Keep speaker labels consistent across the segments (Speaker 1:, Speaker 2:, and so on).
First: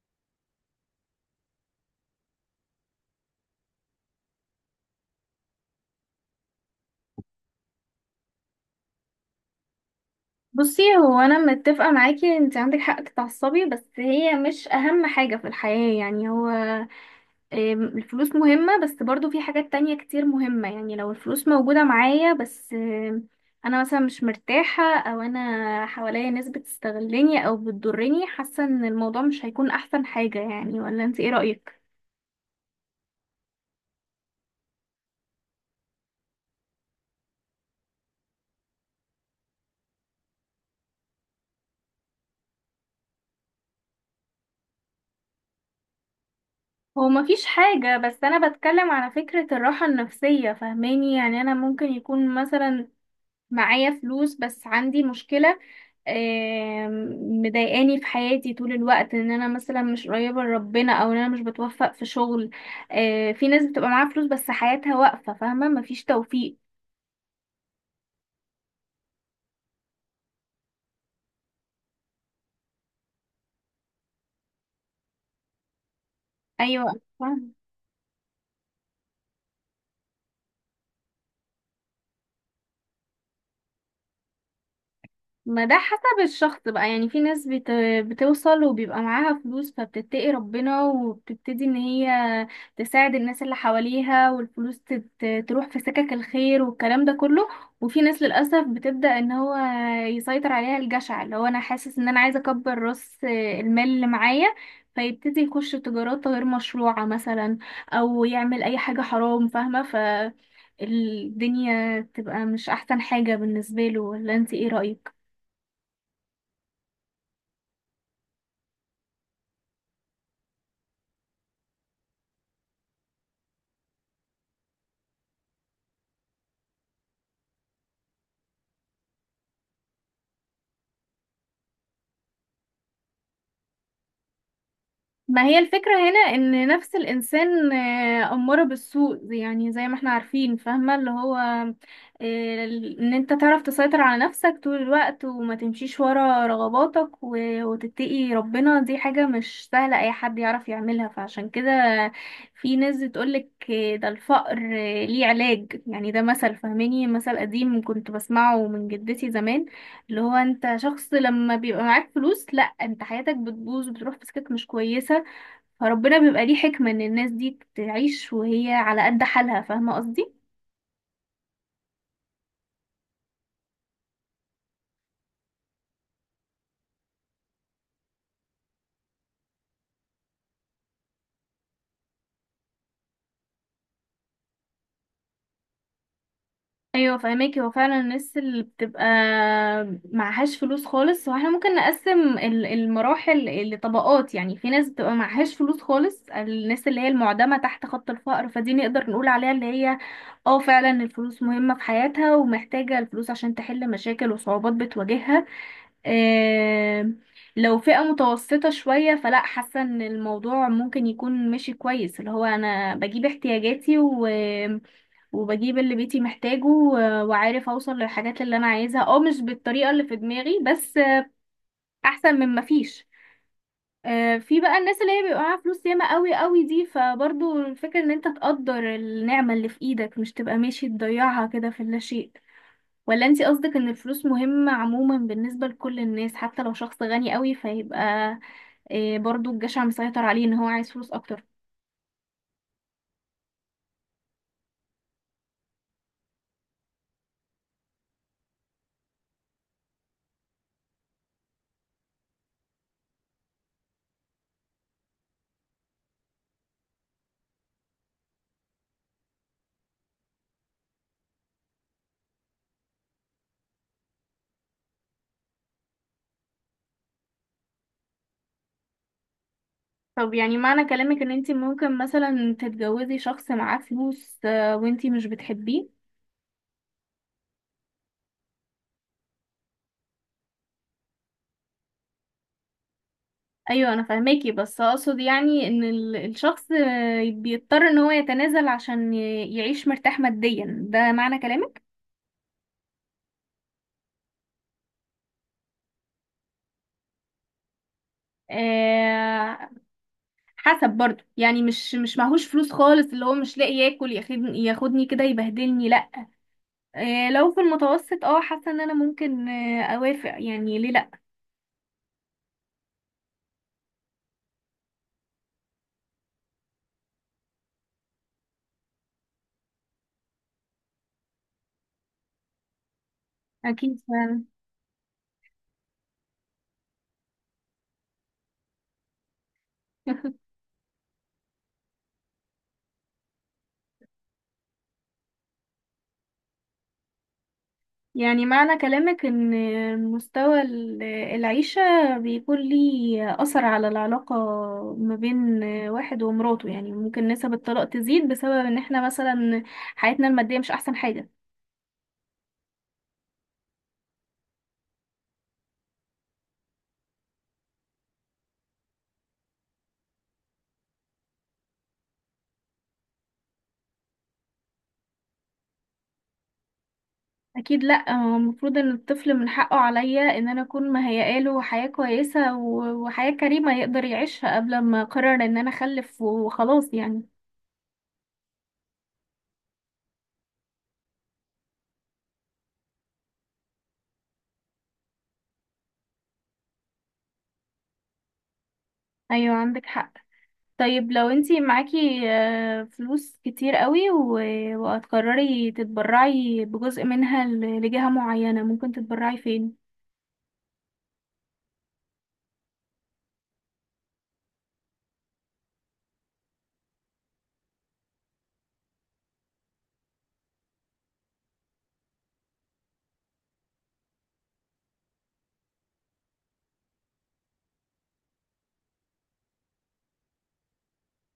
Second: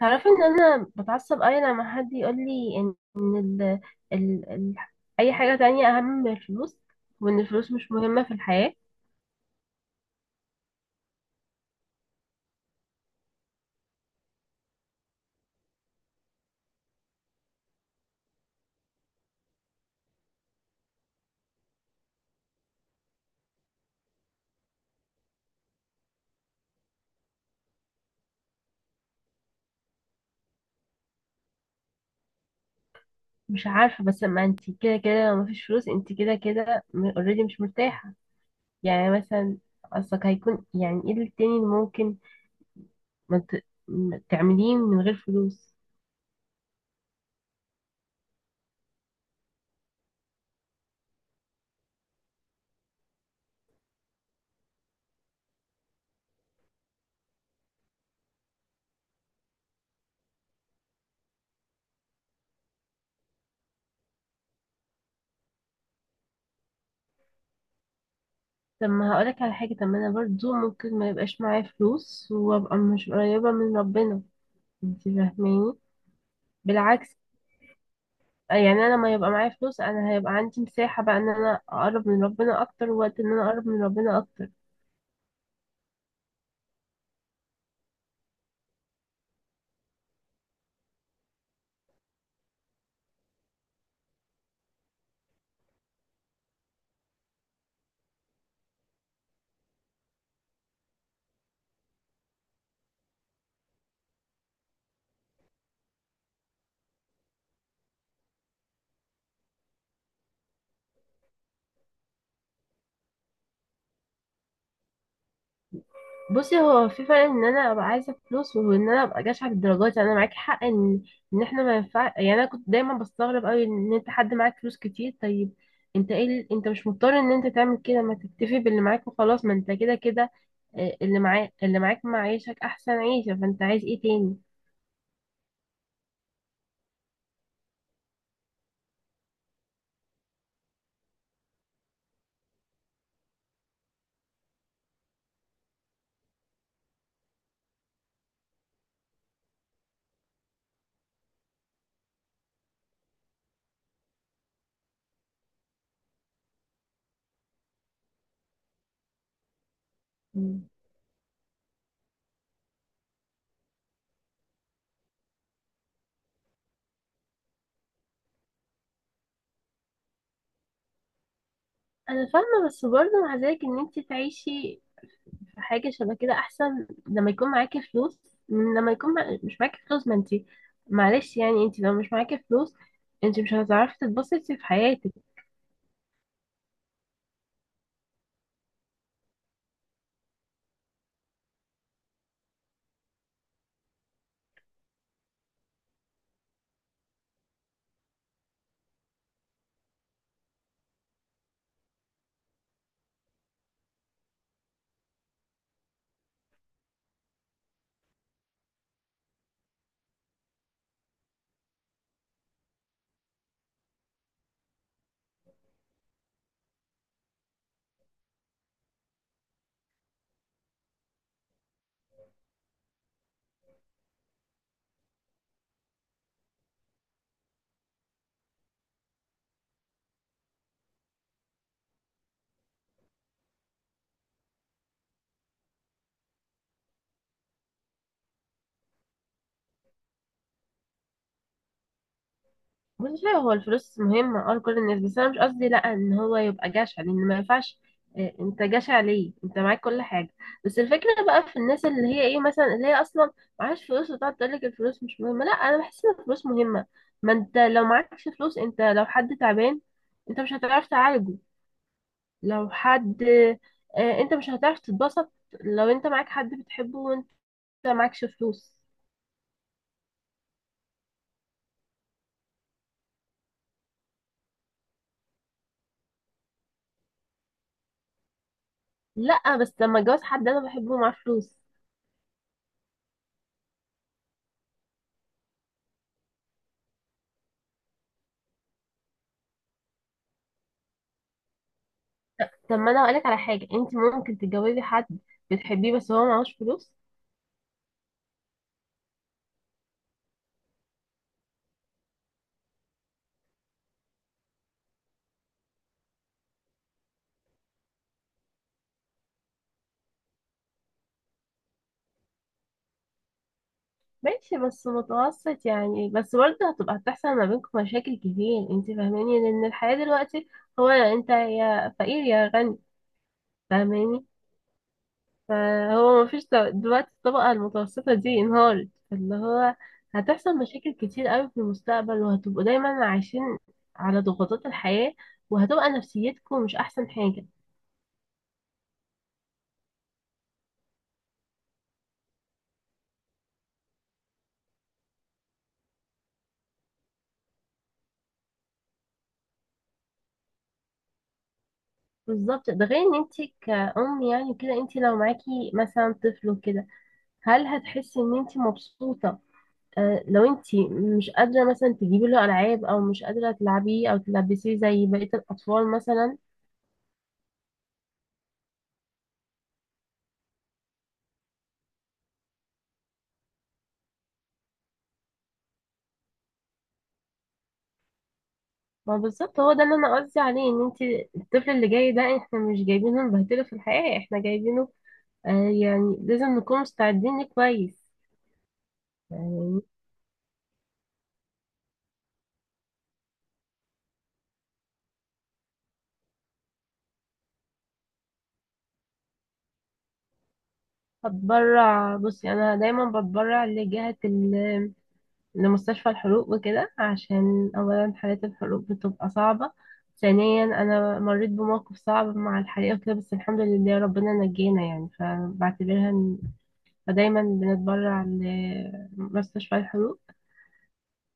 Speaker 1: تعرفي ان انا بتعصب قوي لما حد يقول لي ان إن ال... ال... ال... اي حاجه تانية اهم من الفلوس، وان الفلوس مش مهمه في الحياه.
Speaker 2: بصي، هو انا متفقه معاكي، انت عندك حق تتعصبي، بس هي مش اهم حاجه في الحياه. يعني هو الفلوس مهمه، بس برضو في حاجات تانية كتير مهمه. يعني لو الفلوس موجوده معايا، بس انا مثلا مش مرتاحه، او انا حواليا ناس بتستغلني او بتضرني، حاسه ان الموضوع مش هيكون احسن حاجه. يعني ولا انت ايه رايك؟
Speaker 1: مش عارفه، بس ما انت كده كده لو مفيش فلوس انت كده كده اوريدي مش مرتاحه. يعني مثلا قصدك هيكون يعني ايه التاني اللي ممكن ما تعمليه من غير فلوس؟
Speaker 2: هو مفيش حاجة، بس أنا بتكلم على فكرة الراحة النفسية، فاهماني؟ يعني أنا ممكن يكون مثلا معايا فلوس بس عندي مشكلة مضايقاني في حياتي طول الوقت، ان انا مثلا مش قريبة لربنا، او ان انا مش بتوفق في شغل. في ناس بتبقى معاها فلوس، بس حياتها واقفة، فاهمة؟ مفيش توفيق.
Speaker 1: طب ما هقولك على حاجه، طب ما انا برضو ممكن ما يبقاش معايا فلوس وابقى مش قريبه من ربنا. انت فاهماني؟
Speaker 2: ايوه،
Speaker 1: بالعكس،
Speaker 2: فاهمة.
Speaker 1: يعني انا لما يبقى معايا فلوس انا هيبقى عندي مساحة بقى ان انا اقرب من ربنا اكتر، ووقت ان انا اقرب من ربنا اكتر.
Speaker 2: ما ده حسب الشخص بقى. يعني في ناس بتوصل وبيبقى معاها فلوس، فبتتقي ربنا وبتبتدي ان هي تساعد الناس اللي حواليها، والفلوس تروح في سكك الخير والكلام ده كله. وفي ناس للأسف بتبدأ ان هو يسيطر عليها الجشع، اللي هو انا حاسس ان انا عايزة اكبر راس المال اللي معايا، فيبتدي يخش تجارات غير مشروعة مثلا، او يعمل اي حاجة حرام، فاهمة؟ ف الدنيا تبقى مش احسن حاجة بالنسبة له. ولا انت ايه رأيك؟
Speaker 1: بصي، هو في فرق ان انا ابقى عايزة فلوس وان انا ابقى جشعة بالدرجات. يعني انا معاكي حق ان احنا ما ينفع. يعني انا كنت دايما بستغرب قوي ان انت حد معاك فلوس كتير، طيب انت ايه انت مش مضطر ان انت تعمل كده، ما تكتفي باللي معاك وخلاص، ما انت كده كده اللي معاك معيشك احسن عيشة، فانت عايز ايه تاني؟
Speaker 2: ما هي الفكرة هنا ان نفس الانسان اماره بالسوء، يعني زي ما احنا عارفين، فاهمة؟ اللي هو آه، ان انت تعرف تسيطر على نفسك طول الوقت، وما تمشيش ورا رغباتك، وتتقي ربنا. دي حاجة مش سهلة اي حد يعرف يعملها. فعشان كده في ناس بتقولك ده الفقر ليه علاج. يعني ده مثل، فاهماني؟ مثل قديم كنت بسمعه من جدتي زمان، اللي هو
Speaker 1: مم.
Speaker 2: انت شخص لما بيبقى معاك فلوس، لا، انت حياتك بتبوظ وبتروح في سكك مش كويسة. فربنا بيبقى ليه حكمة ان الناس دي تعيش وهي على قد حالها. فاهمة قصدي؟
Speaker 1: انا فاهمه، بس برضه مع ذلك ان انت تعيشي حاجة شبه كده أحسن لما يكون معاكي فلوس من لما يكون مش معاكي فلوس. ما انتي معلش، يعني انتي لو مش معاكي فلوس انتي مش هتعرفي تتبسطي في حياتك.
Speaker 2: ايوه، فاهماكي. هو فعلا الناس اللي بتبقى معهاش فلوس خالص، واحنا ممكن نقسم المراحل لطبقات. يعني في ناس بتبقى معهاش فلوس خالص، الناس اللي هي المعدمة تحت خط الفقر، فدي نقدر نقول عليها اللي هي اه، فعلا الفلوس مهمة في حياتها، ومحتاجة الفلوس عشان تحل مشاكل وصعوبات بتواجهها. آم، لو فئة متوسطة شوية، فلا، حاسة ان الموضوع ممكن يكون ماشي كويس. اللي هو انا بجيب احتياجاتي وبجيب اللي بيتي محتاجه، وعارف اوصل للحاجات اللي انا عايزها، اه مش بالطريقة اللي في دماغي، بس احسن من مفيش. في بقى الناس اللي هي بيبقى معاها فلوس ياما قوي قوي، دي فبرضو الفكرة ان انت تقدر النعمة اللي في ايدك، مش تبقى ماشي تضيعها كده في اللاشيء. ولا انتي قصدك ان الفلوس مهمة عموما بالنسبة لكل الناس، حتى لو شخص غني قوي، فيبقى برضو الجشع مسيطر عليه، ان هو عايز فلوس اكتر؟
Speaker 1: مش عارفة، هو الفلوس مهمة لكل الناس، بس أنا مش قصدي لأ إن هو يبقى جشع، لأن ما ينفعش اه، انت جشع ليه؟ انت معاك كل حاجة. بس الفكرة بقى في الناس اللي هي ايه مثلا، اللي هي أصلا معهاش فلوس وتقعد تقولك الفلوس مش مهمة. لأ، أنا بحس إن الفلوس مهمة. ما انت لو معكش فلوس، انت لو حد تعبان انت مش هتعرف تعالجه. لو حد انت مش هتعرف تتبسط. لو انت معاك حد بتحبه وانت معكش فلوس.
Speaker 2: طب يعني معنى كلامك ان انتي ممكن مثلا تتجوزي شخص معاه فلوس، وانتي مش بتحبيه؟
Speaker 1: لا، بس لما اتجوز حد انا بحبه معاه فلوس.
Speaker 2: ايوه انا فاهماكي، بس اقصد يعني ان الشخص بيضطر ان هو يتنازل عشان يعيش مرتاح ماديا. ده معنى كلامك؟
Speaker 1: طب ما انا هقولك على حاجه، انت ممكن تتجوزي حد بتحبيه بس هو معهوش فلوس.
Speaker 2: آه، حسب برضو. يعني مش معهوش فلوس خالص اللي هو مش لاقي ياكل، ياخدني كده يبهدلني، لا. لو في المتوسط، اه، حاسه ان انا ممكن اوافق. يعني ليه لا؟
Speaker 1: ماشي، بس متوسط يعني، بس برضه هتبقى هتحصل ما بينكم مشاكل كتير. انت فاهماني؟ لان الحياه دلوقتي هو انت يا فقير يا غني.
Speaker 2: اكيد،
Speaker 1: فاهماني؟
Speaker 2: فعلا.
Speaker 1: فهو مفيش دلوقتي الطبقة المتوسطة دي انهارت، فاللي هو هتحصل مشاكل كتير قوي في المستقبل، وهتبقوا دايما عايشين على ضغوطات الحياة، وهتبقى نفسيتكم مش أحسن حاجة.
Speaker 2: يعني معنى كلامك ان مستوى العيشه بيكون ليه اثر على العلاقه ما بين واحد ومراته؟ يعني ممكن نسب الطلاق تزيد بسبب ان احنا مثلا حياتنا الماديه مش احسن حاجه.
Speaker 1: بالظبط. ده غير ان انت كأم يعني كده، انت لو معاكي مثلا طفل وكده هل هتحسي ان انت مبسوطة لو انت مش قادرة مثلا تجيبي له ألعاب، أو مش قادرة تلعبيه أو تلبسيه زي بقية الأطفال مثلا؟
Speaker 2: اكيد، لا، هو المفروض ان الطفل من حقه عليا ان انا اكون مهيئه له حياه كويسه وحياه كريمه يقدر يعيشها، قبل ما اقرر ان انا اخلف وخلاص يعني.
Speaker 1: ما بالظبط، هو ده اللي انا قصدي عليه. ان انت الطفل اللي جاي ده احنا مش جايبينه نبهدله في الحياة، احنا جايبينه آه يعني لازم نكون مستعدين ليه كويس
Speaker 2: ايوه،
Speaker 1: يعني.
Speaker 2: عندك حق. طيب لو انتي معاكي فلوس كتير قوي وهتقرري تتبرعي بجزء منها لجهة معينة، ممكن تتبرعي فين؟
Speaker 1: هتبرع، بصي انا دايما بتبرع لجهة لمستشفى الحروق وكده، عشان اولا حالات الحروق بتبقى صعبة، ثانيا انا مريت بموقف صعب مع الحريقة وكده، بس الحمد لله ربنا نجينا يعني، فبعتبرها فدايما بنتبرع لمستشفى الحروق.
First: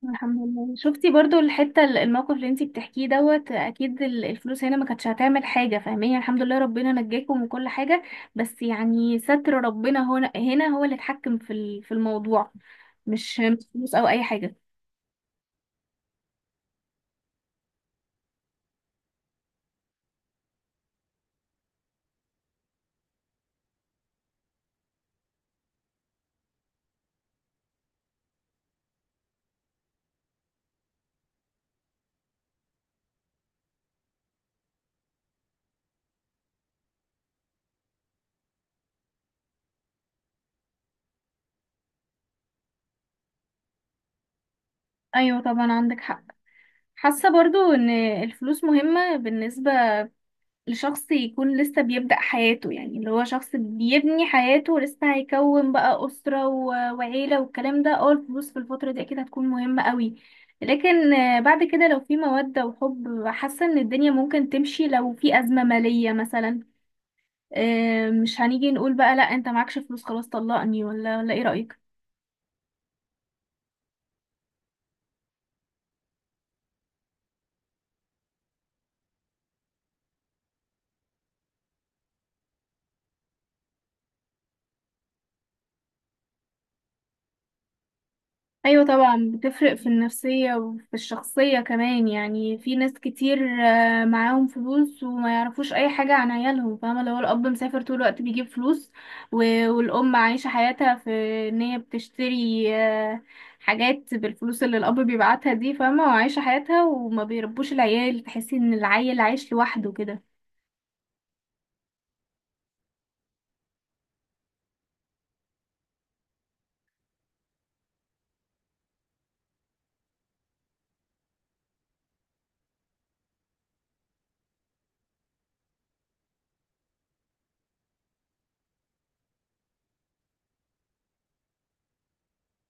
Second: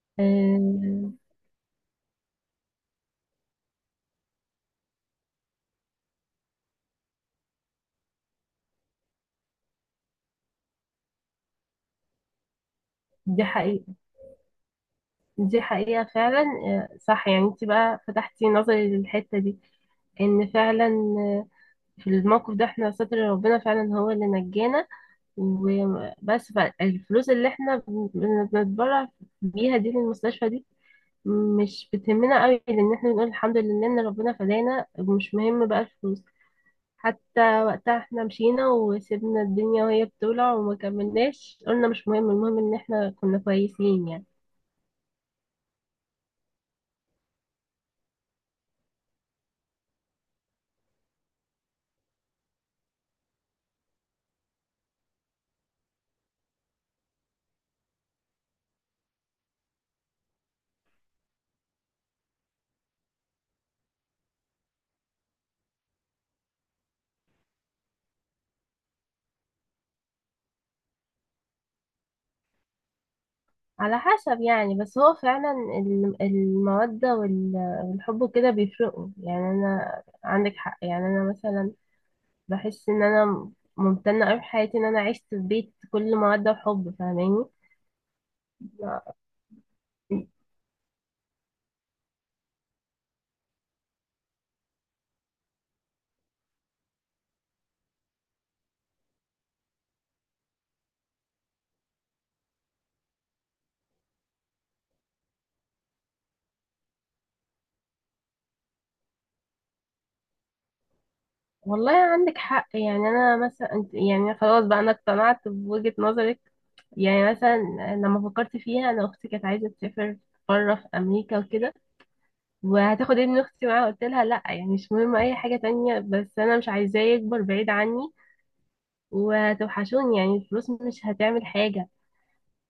Speaker 2: الحمد لله. شفتي
Speaker 1: آه،
Speaker 2: برضو الحتة الموقف اللي انتي بتحكيه دوت، اكيد الفلوس هنا ما كانتش هتعمل حاجة، فاهمين؟ الحمد لله، ربنا نجاكم من كل حاجة. بس يعني ستر ربنا هنا هو اللي اتحكم في في الموضوع، مش
Speaker 1: دي
Speaker 2: مش فلوس
Speaker 1: حقيقة.
Speaker 2: او اي حاجة.
Speaker 1: دي حقيقة فعلا، صح. يعني انت بقى فتحتي نظري للحتة دي ان فعلا آه، في الموقف ده احنا ستر ربنا فعلا هو اللي نجانا وبس. الفلوس اللي احنا بنتبرع بيها دي للمستشفى دي مش بتهمنا قوي، لان احنا بنقول الحمد لله ان ربنا فدانا ومش مهم بقى الفلوس. حتى وقتها احنا مشينا وسيبنا الدنيا وهي بتولع وما كملناش، قلنا مش مهم، المهم ان احنا كنا كويسين يعني.
Speaker 2: ايوه طبعا، عندك حق. حاسة برضو ان الفلوس مهمة بالنسبة لشخص يكون لسه بيبدأ حياته. يعني اللي هو شخص بيبني حياته لسه، هيكون بقى أسرة وعيلة والكلام ده، اه الفلوس في الفترة دي أكيد هتكون مهمة قوي. لكن بعد كده لو في مودة وحب، حاسة إن الدنيا ممكن تمشي لو في أزمة مالية مثلا. مش هنيجي نقول بقى لأ، أنت معكش فلوس، خلاص طلقني. ولا إيه رأيك؟
Speaker 1: على حسب يعني، بس هو فعلا المودة والحب وكده بيفرقوا يعني. أنا عندك حق، يعني أنا مثلا بحس إن أنا ممتنة أوي في حياتي إن أنا عشت في بيت كل مودة وحب. فاهماني؟
Speaker 2: ايوه طبعا، بتفرق في النفسية وفي الشخصية كمان. يعني في ناس كتير معاهم فلوس وما يعرفوش اي حاجة عن عيالهم، فاهمة؟ لو الاب مسافر طول الوقت بيجيب فلوس، والام عايشة حياتها في ان هي بتشتري حاجات بالفلوس اللي الاب بيبعتها دي، فاهمة؟ وعايشة حياتها وما بيربوش العيال، تحسي ان العيل عايش لوحده كده.
Speaker 1: والله عندك حق، يعني أنا مثلا، يعني خلاص بقى أنا اقتنعت بوجهة نظرك. يعني مثلا لما فكرت فيها، أنا أختي كانت عايزة تسافر بره في أمريكا وكده، وهتاخد ابن أختي معاها، قلت لها لأ، يعني مش مهم أي حاجة تانية بس أنا مش عايزاه يكبر بعيد عني وهتوحشوني، يعني الفلوس مش هتعمل حاجة.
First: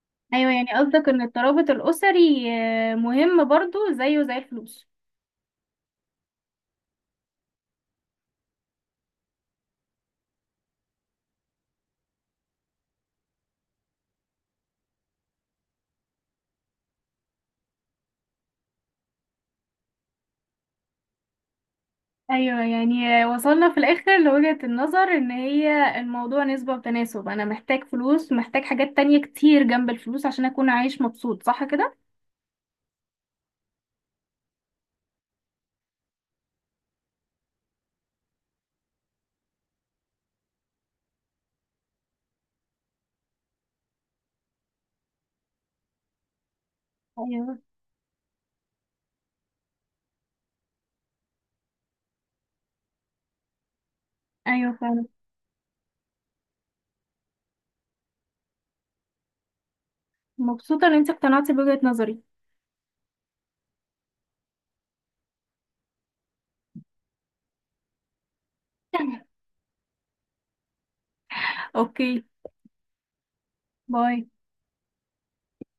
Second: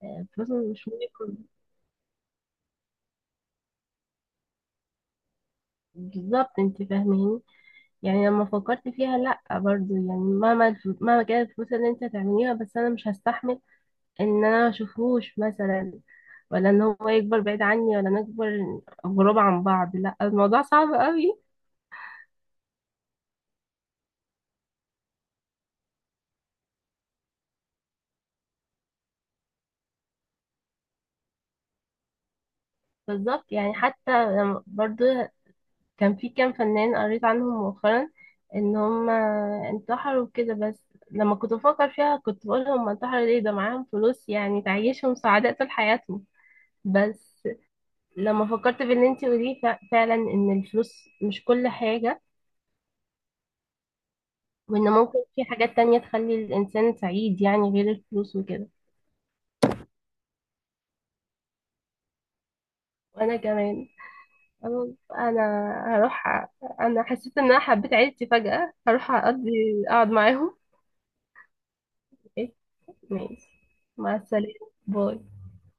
Speaker 1: الفلوس
Speaker 2: ايوه، يعني
Speaker 1: مش
Speaker 2: قصدك ان
Speaker 1: مهم.
Speaker 2: الترابط الاسري مهم برضو زيه زي الفلوس.
Speaker 1: بالظبط، انت فاهماني؟ يعني لما فكرت فيها لا، برضو يعني مهما مهما كانت الفلوس اللي انت هتعمليها بس انا مش هستحمل ان انا ما اشوفهوش مثلا، ولا ان هو يكبر بعيد عني، ولا نكبر غراب عن بعض. لا، الموضوع صعب قوي.
Speaker 2: ايوه، يعني وصلنا في الاخر لوجهة النظر ان هي الموضوع نسبة وتناسب. انا محتاج فلوس، محتاج حاجات تانية كتير جنب الفلوس عشان اكون عايش مبسوط. صح كده؟
Speaker 1: بالظبط، يعني حتى برضو كان في كام فنان قريت عنهم مؤخرا ان هم انتحروا كده. بس لما كنت بفكر فيها كنت بقول هم انتحروا ليه، ده معاهم فلوس يعني تعيشهم سعداء طول حياتهم. بس
Speaker 2: ايوه.
Speaker 1: لما فكرت باللي انتي قوليه فعلا ان الفلوس مش كل حاجة،
Speaker 2: ايوه
Speaker 1: وان
Speaker 2: فعلا.
Speaker 1: ممكن في حاجات تانية تخلي الانسان سعيد يعني غير الفلوس وكده.
Speaker 2: مبسوطة ان انت اقتنعتي بوجهة نظري.
Speaker 1: وانا كمان انا أنا هروح انا حسيت ان انا حبيت عيلتي فجأة، هروح اقضي اقعد معاهم.
Speaker 2: اوكي،
Speaker 1: إيه؟ ماشي.
Speaker 2: باي.
Speaker 1: مع السلامة. باي.